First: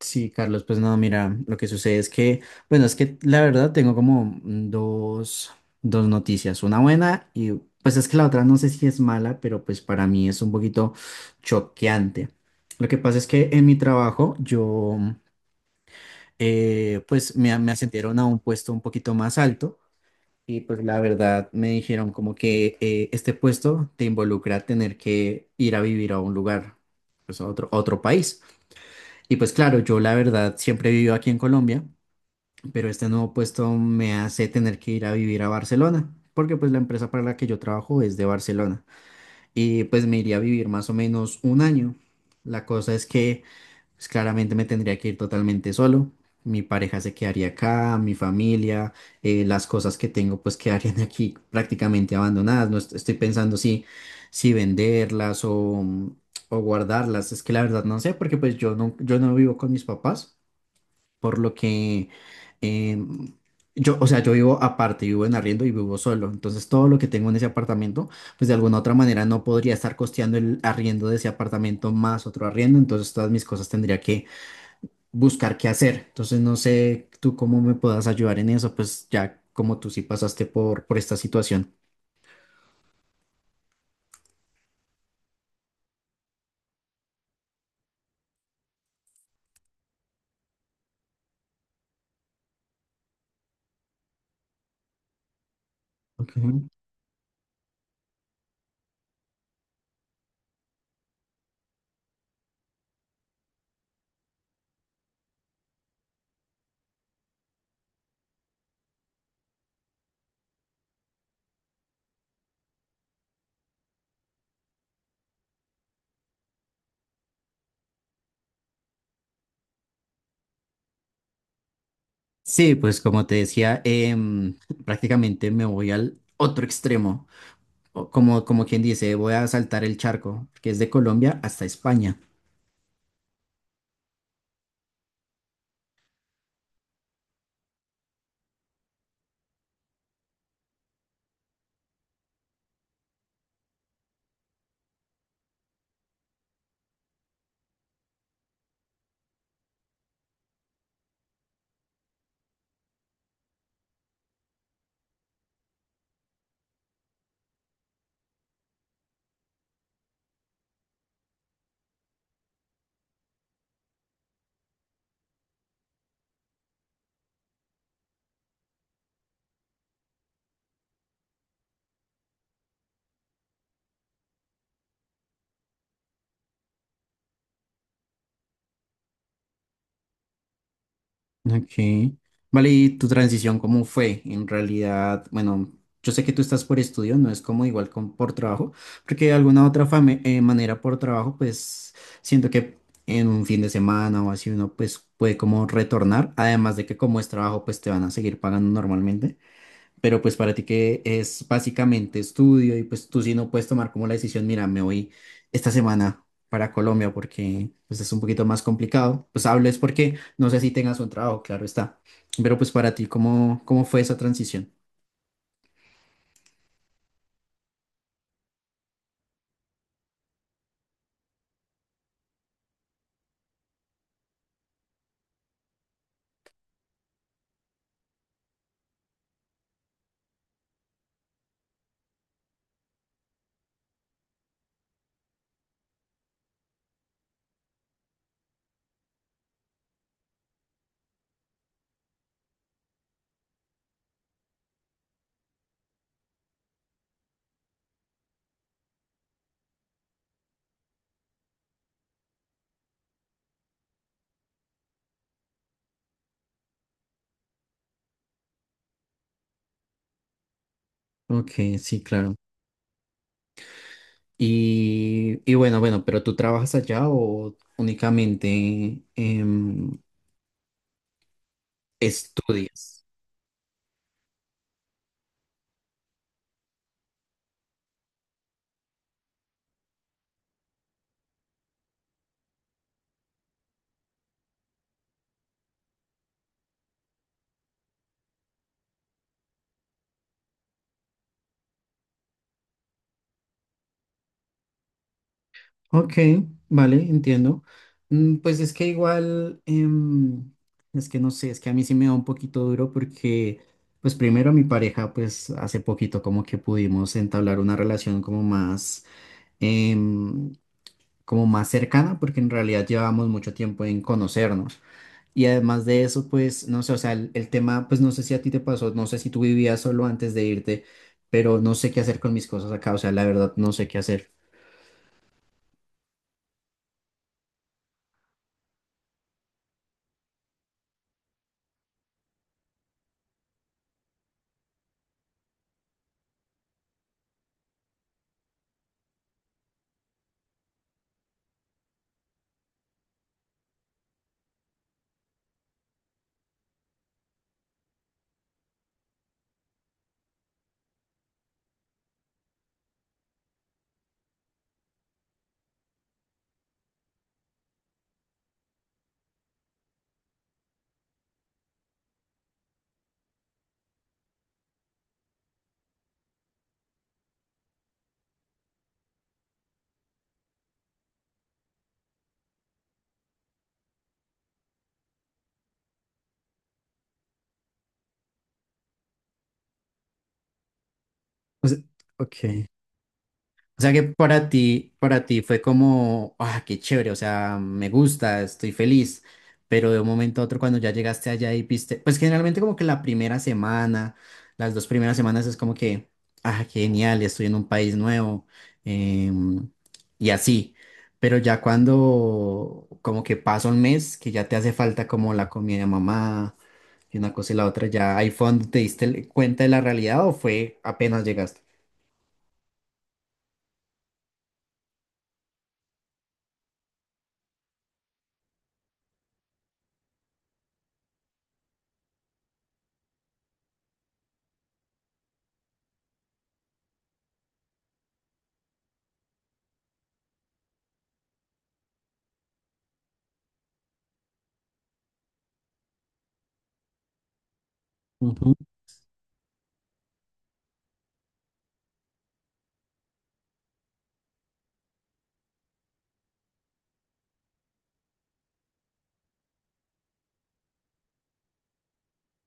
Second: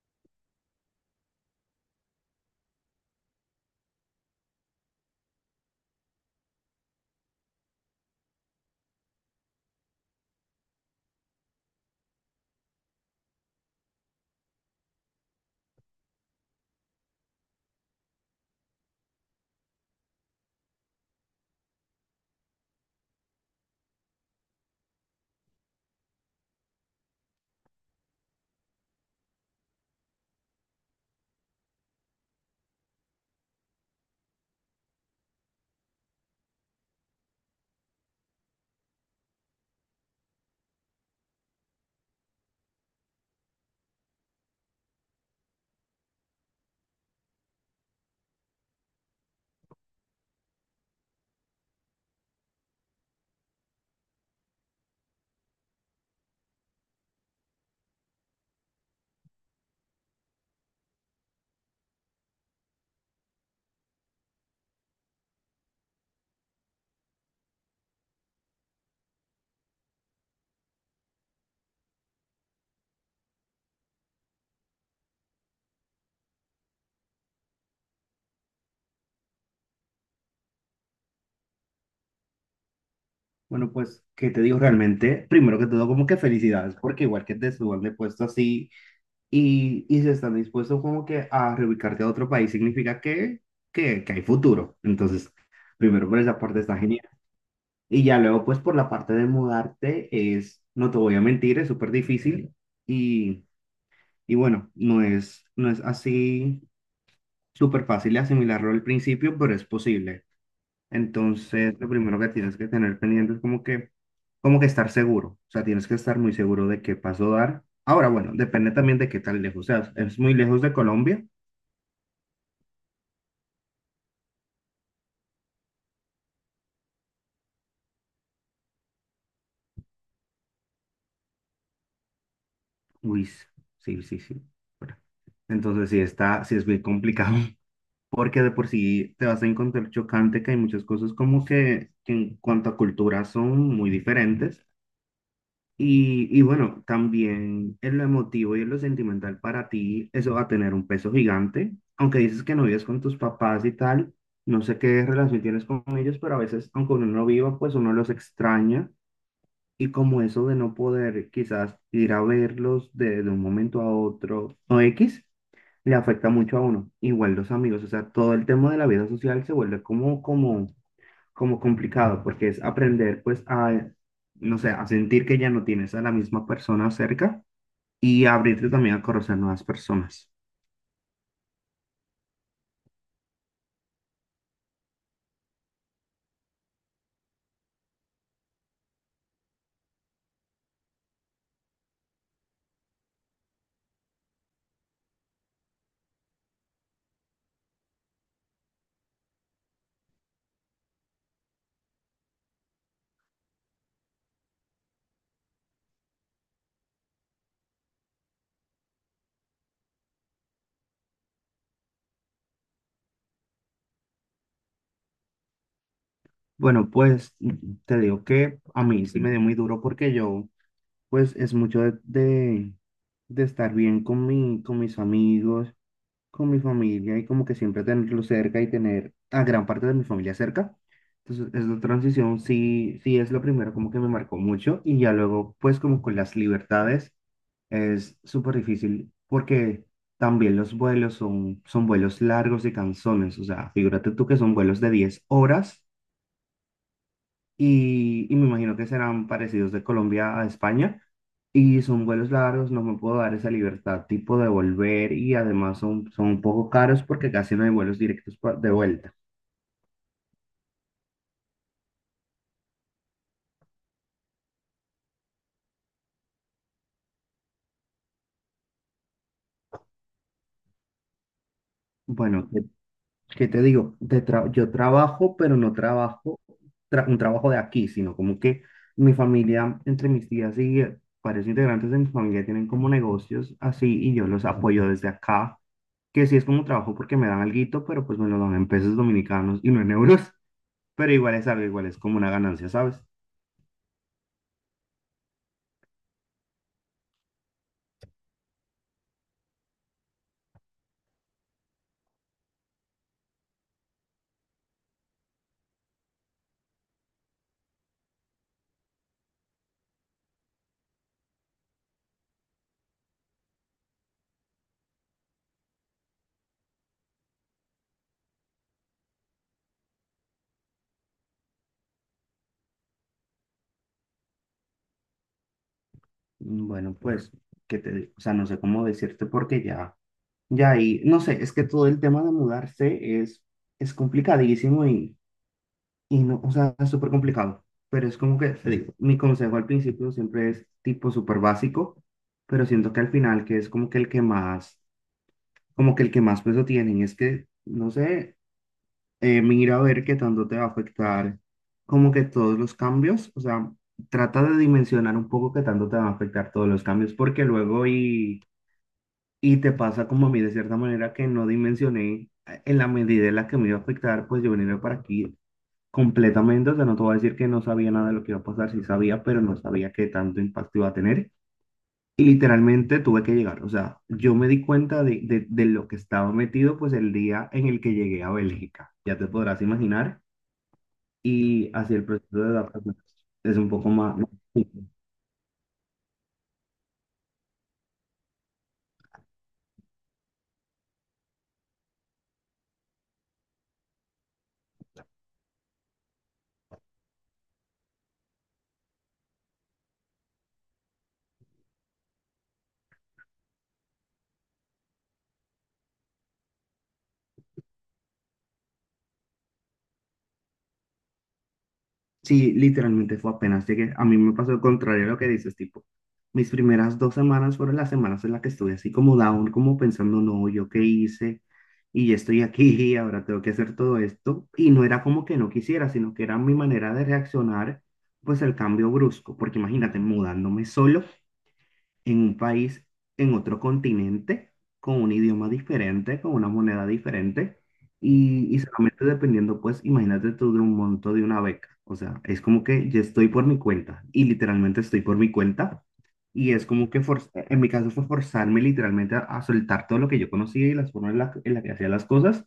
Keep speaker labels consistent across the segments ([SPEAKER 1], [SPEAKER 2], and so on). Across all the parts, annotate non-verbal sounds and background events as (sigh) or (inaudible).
[SPEAKER 1] Sí, Carlos, pues no, mira, lo que sucede es que, bueno, es que la verdad tengo como dos noticias, una buena y pues es que la otra no sé si es mala, pero pues para mí es un poquito choqueante. Lo que pasa es que en mi trabajo yo, pues me ascendieron a un puesto un poquito más alto y pues la verdad me dijeron como que este puesto te involucra tener que ir a vivir a un lugar, pues a otro país. Y pues claro, yo la verdad siempre he vivido aquí en Colombia, pero este nuevo puesto me hace tener que ir a vivir a Barcelona, porque pues la empresa para la que yo trabajo es de Barcelona. Y pues me iría a vivir más o menos un año. La cosa es que pues claramente me tendría que ir totalmente solo. Mi pareja se quedaría acá, mi familia, las cosas que tengo pues quedarían (laughs) aquí prácticamente abandonadas. Estoy pensando si, si venderlas o guardarlas. Es que la verdad no sé, porque pues yo no vivo con mis papás, por lo que em, yo, o sea, yo vivo aparte, vivo en arriendo y vivo solo. Entonces todo lo que tengo en ese apartamento pues de alguna otra manera no podría estar costeando el arriendo de ese apartamento más otro arriendo, entonces todas mis cosas tendría que buscar qué hacer. Entonces no sé tú cómo me puedas ayudar en eso, pues ya como tú sí pasaste por esta situación.
[SPEAKER 2] Bueno, pues, ¿qué te digo realmente? Primero que todo, como que felicidades, porque igual que te suban de puesto así y se están dispuestos como que a reubicarte a otro país, significa que hay futuro. Entonces, primero por
[SPEAKER 1] Ok.
[SPEAKER 2] esa parte está genial. Y ya luego, pues, por la parte de mudarte es, no te voy a mentir, es súper difícil y, bueno, no es así súper fácil de asimilarlo al principio, pero es posible. Entonces, lo primero que tienes que tener pendiente es como que estar seguro. O sea, tienes que estar muy seguro de qué paso dar. Ahora, bueno, depende también de qué tan lejos seas. ¿Es muy lejos de Colombia?
[SPEAKER 1] Sí, pues como te decía, (laughs) prácticamente me voy al otro extremo, o como quien dice, voy a saltar el charco, que es de Colombia hasta España.
[SPEAKER 2] Uy, sí, sí, sí. Bueno, entonces sí está, sí es muy complicado. (laughs) Porque de por sí te vas a encontrar chocante que hay muchas cosas como que en cuanto a cultura son muy diferentes. Y bueno, también en lo emotivo y en lo sentimental para ti, eso va a tener un peso gigante. Aunque dices que no vives con tus papás y tal, no sé qué relación tienes con ellos, pero a veces, aunque uno no viva, pues uno los extraña. Y como eso de no poder quizás ir a verlos de un momento a otro o X, le afecta mucho a uno. Igual los amigos, o sea, todo el tema de la vida social se vuelve como, como complicado, porque es aprender pues a, no sé, a sentir que ya no tienes a la misma persona cerca y abrirte también a conocer nuevas personas.
[SPEAKER 1] Ok. Vale, ¿y tu transición cómo fue? En realidad, bueno, yo sé que tú estás por estudio, no es como igual con, por trabajo, porque de alguna otra manera por trabajo, pues siento que en un fin de semana o así uno pues puede como retornar, además de que como es trabajo, pues te van a seguir pagando normalmente, pero pues para ti que es básicamente estudio y pues tú sí no puedes tomar como la decisión, mira, me voy esta semana para Colombia porque pues es un poquito más complicado. Pues hablo es porque no sé si tengas un trabajo, claro está. Pero pues para ti, ¿cómo, cómo fue esa transición?
[SPEAKER 2] Bueno, pues te digo que a mí sí me dio muy duro porque yo pues es mucho de estar bien con mi, con mis amigos, con mi familia y como que siempre tenerlo cerca y tener a gran parte de mi familia cerca. Entonces, esta transición sí, sí es lo primero como que me marcó mucho y ya luego, pues como con las libertades, es súper difícil porque también los vuelos son vuelos largos y cansones. O sea, figúrate tú que son vuelos de 10 horas y me imagino que serán parecidos de Colombia a España. Y son vuelos largos, no me puedo dar esa libertad tipo de volver y además son un poco caros porque casi no hay vuelos directos pa- de vuelta.
[SPEAKER 1] Ok, sí, claro. Y bueno, bueno, pero ¿tú trabajas allá o únicamente
[SPEAKER 2] Bueno, ¿qué,
[SPEAKER 1] estudias?
[SPEAKER 2] qué te digo? Te tra- yo trabajo, pero no trabajo tra- un trabajo de aquí, sino como que mi familia, entre mis tías y varios integrantes de mi familia tienen como negocios así y yo los apoyo desde acá, que sí es como trabajo porque me dan alguito, pero pues me lo dan en pesos dominicanos y no en euros, (laughs) pero igual es algo, igual es como una ganancia, ¿sabes?
[SPEAKER 1] Ok, vale, entiendo. Mm, pues es que igual, es que no sé, es que a mí sí me da un poquito duro porque, pues primero mi pareja, pues hace poquito como que pudimos entablar una relación como más, em, como más cercana, porque en realidad llevamos mucho tiempo en conocernos. Y además de eso, pues, no sé, o sea, el tema, pues no sé si a ti te pasó, no sé si tú vivías solo antes de irte, pero no sé qué hacer con mis cosas acá, o sea, la verdad no sé qué hacer.
[SPEAKER 2] Mm, bueno, pues, que te digo? O sea, no sé cómo decirte porque ya ahí, no sé, es que todo el tema de mudarse es complicadísimo y no, o sea, es súper complicado, pero es como que, te digo, mi consejo al principio siempre es tipo súper básico, pero siento que al final que es como que el que más, como que el que más peso tienen, es que, no sé, mira a ver qué tanto te va a afectar, como que todos los cambios, o sea, trata de dimensionar un poco qué tanto te van a afectar todos los cambios, porque luego y te pasa como a mí de cierta manera que no dimensioné en la medida en la que me iba a afectar, pues yo venía para aquí completamente, o sea, no te voy a decir que no sabía nada de lo que iba a pasar, sí sabía, pero no sabía qué tanto impacto iba a tener. Y literalmente tuve que llegar, o sea, yo me di cuenta de lo que estaba metido, pues el día en el que llegué a Bélgica, ya te podrás imaginar,
[SPEAKER 1] O
[SPEAKER 2] y
[SPEAKER 1] sea,
[SPEAKER 2] así el proceso de
[SPEAKER 1] ok.
[SPEAKER 2] adaptación es un
[SPEAKER 1] O
[SPEAKER 2] poco
[SPEAKER 1] sea que
[SPEAKER 2] más...
[SPEAKER 1] para ti fue como, ah, qué chévere, o sea, me gusta, estoy feliz, pero de un momento a otro cuando ya llegaste allá y viste, pues generalmente como que la primera semana, las dos primeras semanas es como que, ah, qué genial, estoy en un país nuevo, em, y así, pero ya cuando como que pasa un mes, que ya te hace falta como la comida de mamá y una cosa y la otra, ya ahí fue donde te diste cuenta de la realidad o fue apenas llegaste.
[SPEAKER 2] Sí, literalmente fue apenas llegué. A mí me pasó el contrario a lo que dices, tipo, mis primeras 2 semanas fueron las semanas en las que estuve así como down, como pensando, no, ¿yo qué hice? Y ya estoy aquí (laughs) ahora tengo que hacer todo esto. Y no era como que no quisiera, sino que era mi manera de reaccionar, pues al cambio brusco, porque imagínate, mudándome solo en un país, en otro continente, con un idioma diferente, con una moneda diferente,
[SPEAKER 1] Ujú,
[SPEAKER 2] y solamente dependiendo, pues, imagínate tú de un monto de una beca. O sea, es como que yo estoy por mi cuenta, y literalmente estoy por mi cuenta, y es como que forz- en mi caso fue forzarme literalmente a soltar todo lo que yo conocía y las formas en las la que hacía las cosas,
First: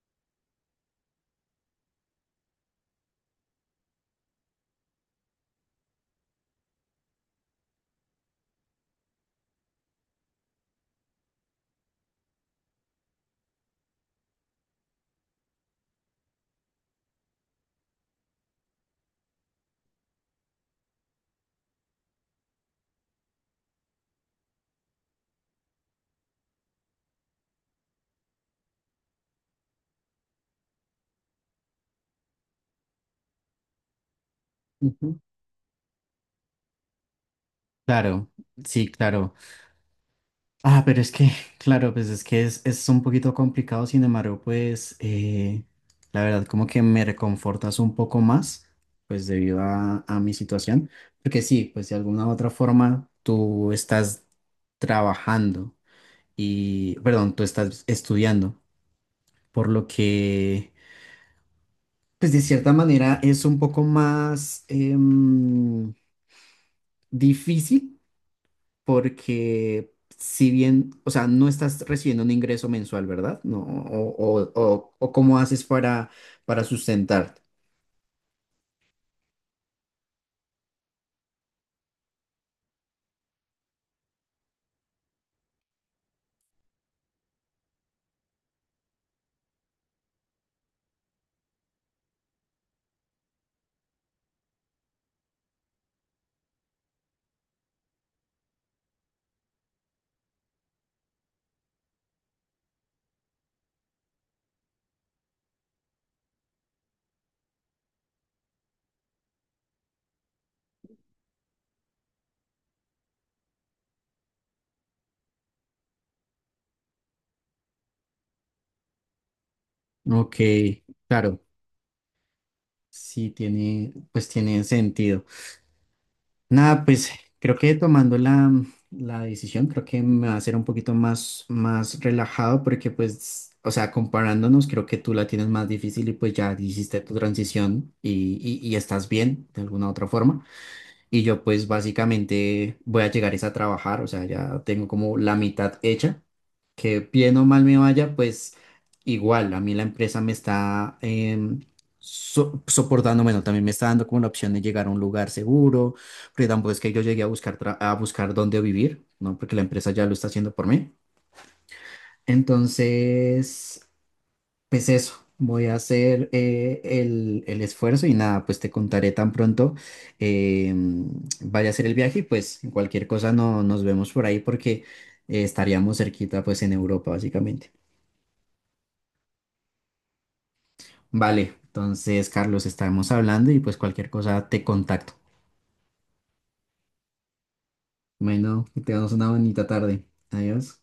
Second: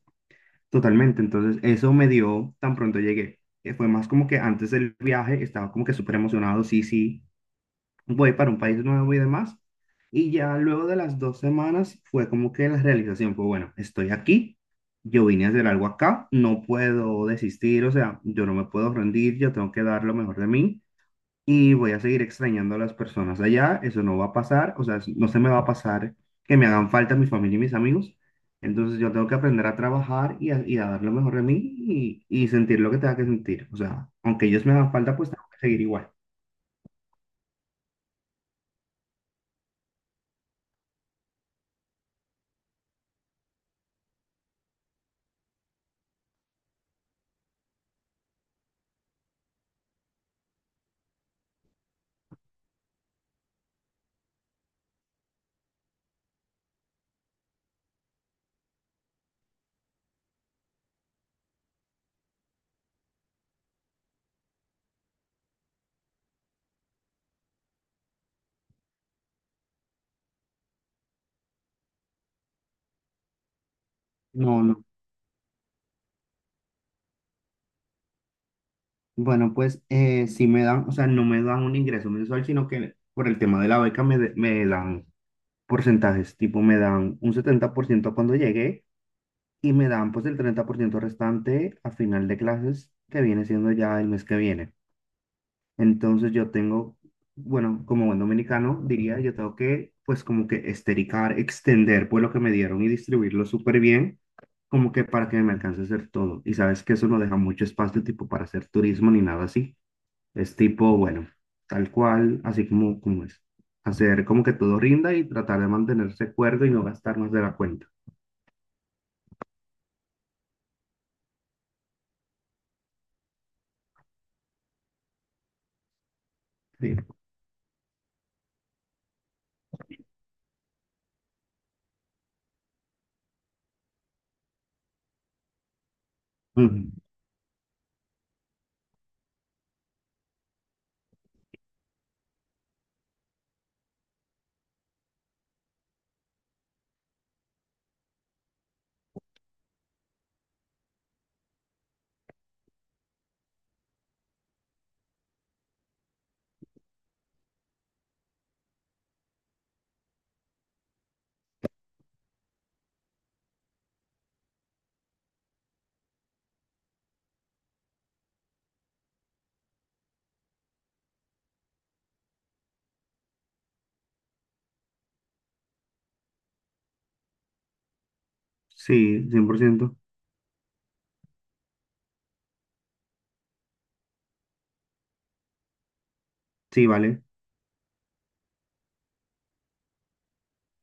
[SPEAKER 2] totalmente. Entonces, eso me dio, tan pronto llegué. Fue más como que antes del viaje estaba como que súper emocionado, sí, sí, voy para un país nuevo y demás. Y ya luego de las 2 semanas fue como que la realización fue, bueno, estoy aquí, yo vine a hacer algo acá, no puedo desistir, o sea, yo no me puedo rendir, yo tengo que dar lo mejor de mí y voy a seguir extrañando a las personas allá, eso no va a pasar, o sea, no se me va a pasar que me hagan falta mi familia y mis amigos. Entonces yo tengo que aprender a trabajar y a dar lo mejor de mí y sentir lo que tenga que sentir. O sea, aunque ellos me hagan falta,
[SPEAKER 1] ujú.
[SPEAKER 2] pues tengo que seguir igual.
[SPEAKER 1] Claro, sí, claro. Ah, pero es que, (laughs) claro, pues es que es un poquito complicado, sin embargo, pues la verdad como que me reconfortas un poco más, pues debido a mi situación, porque sí, pues de alguna u otra forma tú estás trabajando y, perdón, tú estás estudiando, por lo que, pues de cierta manera es un poco más difícil porque si bien, o sea, no estás recibiendo un ingreso mensual, ¿verdad? No,
[SPEAKER 2] No, no.
[SPEAKER 1] o cómo haces para sustentarte.
[SPEAKER 2] Bueno, pues sí me dan, o sea, no me dan un ingreso mensual, sino que por el tema de la beca me, de- me dan porcentajes, tipo me dan un 70% cuando llegué y me dan pues el 30% restante a final de clases, que viene siendo ya el mes que viene. Entonces yo tengo, bueno, como buen dominicano diría, yo tengo que pues como que estericar, extender pues lo que me dieron y distribuirlo súper bien, como que para que me alcance a hacer todo. Y sabes que eso no deja mucho espacio tipo para hacer turismo ni nada así. Es tipo, bueno, tal cual, así como, como es. Hacer como que todo rinda y tratar de mantenerse cuerdo y no gastar más de la cuenta.
[SPEAKER 1] Ok, claro, sí tiene, pues tiene sentido. Nada,
[SPEAKER 2] Sí.
[SPEAKER 1] pues creo que tomando la, la decisión, creo que me va a hacer un poquito más, más relajado porque pues, o sea, comparándonos, creo que tú la tienes más difícil y pues ya
[SPEAKER 2] Ujú.
[SPEAKER 1] hiciste tu transición y estás bien de alguna otra forma. Y yo pues básicamente voy a llegar es a trabajar, o sea, ya tengo como la mitad hecha, que bien o mal me vaya, pues igual, a mí la empresa me está soportando, bueno, también me está dando como la opción de llegar a un lugar seguro, porque tampoco es que yo llegué a buscar, a buscar dónde vivir, ¿no? Porque la empresa ya lo está haciendo por mí. Entonces, pues eso, voy a hacer el esfuerzo y nada, pues te contaré tan pronto eh, vaya a hacer el viaje y pues cualquier cosa no, nos vemos por ahí porque estaríamos cerquita pues en Europa básicamente.
[SPEAKER 2] Sí, 100%.
[SPEAKER 1] Vale, entonces Carlos, estamos hablando y pues cualquier cosa te contacto.
[SPEAKER 2] Sí, vale.
[SPEAKER 1] Bueno, que tengamos una bonita tarde. Adiós.